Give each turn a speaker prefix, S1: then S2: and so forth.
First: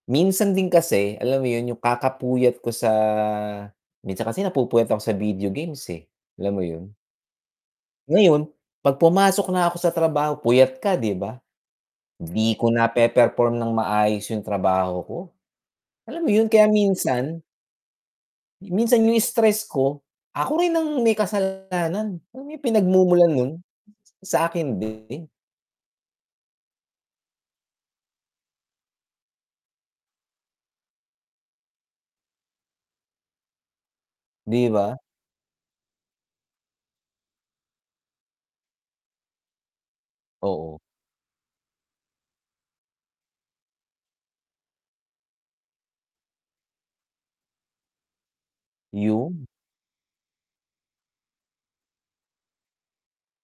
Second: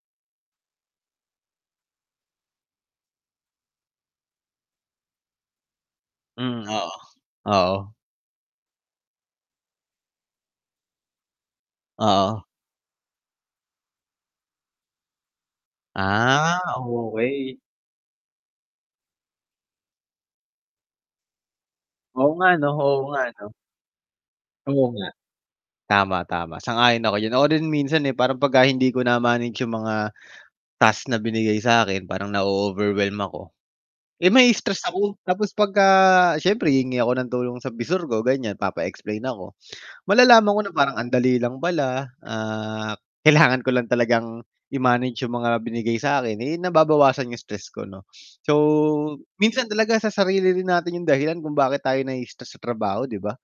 S1: Minsan din kasi, alam mo yun, yung kakapuyat ko sa minsan kasi napupuyat ako sa video games eh, alam mo
S2: Hmm, oo,
S1: yun?
S2: oo.
S1: Ngayon, 'pag pumasok na ako sa trabaho puyat ka di ba?
S2: Oo.
S1: Di ko nape-perform ng maayos yung trabaho ko, alam mo yun
S2: Ah,
S1: kaya minsan
S2: okey.
S1: minsan yung stress ko, ako rin ang may kasalanan,
S2: Oo
S1: alam
S2: nga
S1: mo yung
S2: ano oo nga
S1: pinagmumulan nun,
S2: ano.
S1: sa'kin
S2: Oo nga,
S1: din.
S2: tama, tama, sang-ayon ako diyan, ako rin minsan eh, parang pagka hindi ko na-manage yung mga task na binigay sa'kin parang na-o-overwhelm ako, eh,
S1: Di
S2: ma-i-stress
S1: ba?
S2: ako tapos pagka siyempre hihingi ako ng tulong sa visor ko, ganyan papa-explain ako, malalaman ko na
S1: Oo.
S2: parang ang dali lang pala, ah, kailangan ko lang talagang i-manage yung mga binigay sa'kin eh, nababawasan yung stress ko 'no, so
S1: Yun.
S2: minsan talaga sa sarili rin natin yung dahilan kung bakit tayo na-i-stress sa trabaho, di ba?